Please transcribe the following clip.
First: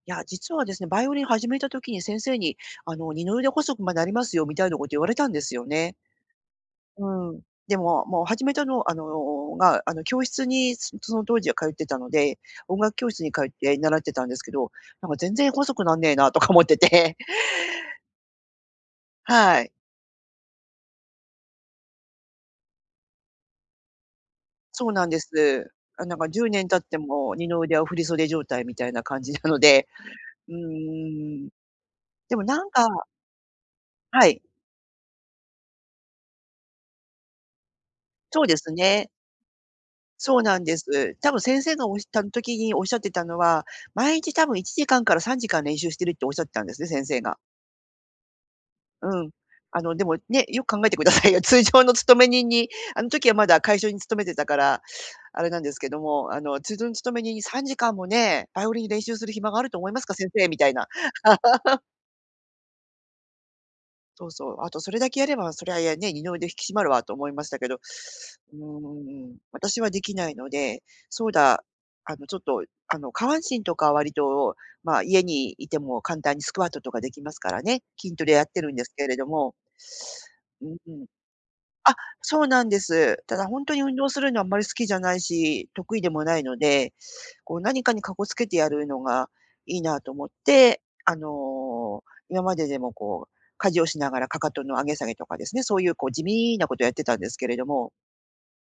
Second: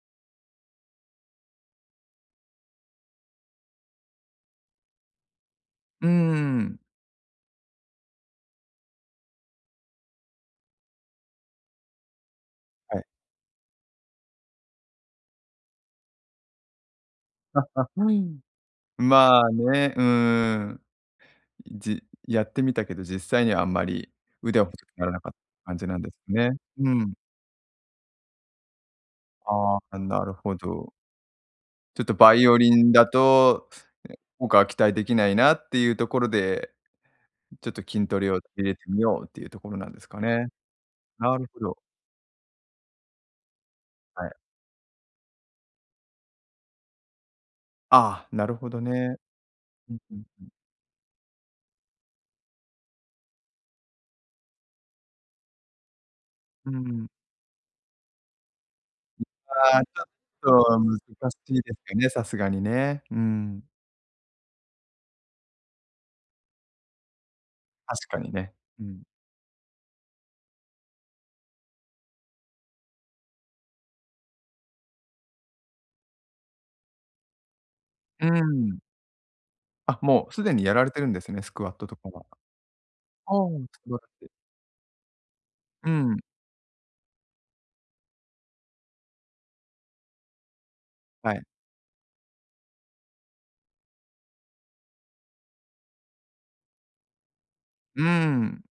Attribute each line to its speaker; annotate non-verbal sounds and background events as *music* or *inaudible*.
Speaker 1: や、実はですね、バイオリン始めた時に先生に、あの、二の腕細く、ま、なりますよみたいなこと言われたんですよね。
Speaker 2: うーん。
Speaker 1: うーん。でも、もう始めたのあの、が、あの、教室に、そその当時は通ってたので、音楽
Speaker 2: はい。
Speaker 1: 教室に通って習ってたんですけど、「なんか全然細くなんねえな」とか思ってて。
Speaker 2: ああ、うーん、まあ
Speaker 1: はい。
Speaker 2: ね、うーん。じやってみたけど、実際にはあんまり腕は細
Speaker 1: そ
Speaker 2: く
Speaker 1: うな
Speaker 2: な
Speaker 1: ん
Speaker 2: ら
Speaker 1: で
Speaker 2: なかっ
Speaker 1: す。
Speaker 2: 感じなん
Speaker 1: なん
Speaker 2: で
Speaker 1: なんか
Speaker 2: す
Speaker 1: じゅう
Speaker 2: ね。
Speaker 1: ねん経っ
Speaker 2: う
Speaker 1: て
Speaker 2: ん。
Speaker 1: も二の腕を振り袖状態みたいな感じなの
Speaker 2: ああ、
Speaker 1: で、
Speaker 2: あ、なる
Speaker 1: う
Speaker 2: ほ
Speaker 1: ー
Speaker 2: ど。
Speaker 1: ん。
Speaker 2: ちょっと
Speaker 1: で
Speaker 2: バ
Speaker 1: も
Speaker 2: イオ
Speaker 1: なん
Speaker 2: リ
Speaker 1: か
Speaker 2: ンだと、え、
Speaker 1: はい。
Speaker 2: 効果は期待できないなっていうところで、ちょっと筋トレを
Speaker 1: そうで
Speaker 2: 入
Speaker 1: す
Speaker 2: れてみ
Speaker 1: ね。
Speaker 2: ようっていうところなんですか
Speaker 1: そう
Speaker 2: ね。
Speaker 1: なんです。た
Speaker 2: な
Speaker 1: ぶん
Speaker 2: るほ
Speaker 1: 先生
Speaker 2: ど。
Speaker 1: がおし端的におっしゃってたのは、毎
Speaker 2: はい。
Speaker 1: 日多分1時間から3時間練習してるっておっしゃってたんですね、先生が。
Speaker 2: ああ、なるほどね。
Speaker 1: うん、あ
Speaker 2: う
Speaker 1: の
Speaker 2: ん
Speaker 1: で
Speaker 2: う
Speaker 1: も
Speaker 2: んう
Speaker 1: ね、
Speaker 2: ん。
Speaker 1: よく考えてくださいよ。通常の勤め人に、あの時はまだ会社に勤めてたから、あれなんですけども、あの
Speaker 2: う
Speaker 1: 通常の
Speaker 2: ん。
Speaker 1: 勤め人に3時間もね、バイオリンに練習する暇があると
Speaker 2: ああ、ち
Speaker 1: 思いますか、先生み
Speaker 2: ょっ
Speaker 1: たい
Speaker 2: と
Speaker 1: な。
Speaker 2: 難しいです
Speaker 1: *laughs*
Speaker 2: かね、さすがにね。うん。
Speaker 1: そうそう、あとそれだけやれば、そりゃ、やね、二の腕引き締まるわと思いましたけど、う
Speaker 2: 確かにね。うん。
Speaker 1: ーん、私はできないので、そうだ、あの、ちょっと、あの、下半身とか割と、まあ、家にいても簡単にスクワットとかできますからね。筋ト
Speaker 2: う
Speaker 1: レ
Speaker 2: ー
Speaker 1: やってるん
Speaker 2: ん。
Speaker 1: ですけれども。
Speaker 2: あ、もうすでに
Speaker 1: う
Speaker 2: やられて
Speaker 1: ん。
Speaker 2: るんですね、スクワット
Speaker 1: あ、
Speaker 2: とかは。
Speaker 1: そうなんです。た
Speaker 2: あ
Speaker 1: だ
Speaker 2: あ、
Speaker 1: ほんと
Speaker 2: ス
Speaker 1: に
Speaker 2: ク
Speaker 1: 運
Speaker 2: ワット
Speaker 1: 動す
Speaker 2: で
Speaker 1: るのはあんまり好きじゃないし
Speaker 2: う
Speaker 1: 得意で
Speaker 2: ん。
Speaker 1: もないので、こう何かにかこつけてやるのがいいなと思って、あ
Speaker 2: はい。
Speaker 1: の、今まででもこう家事をしながら、かかとの上げ下げとかですね、そういうこう地味なことをやってたんですけれども。
Speaker 2: うーん。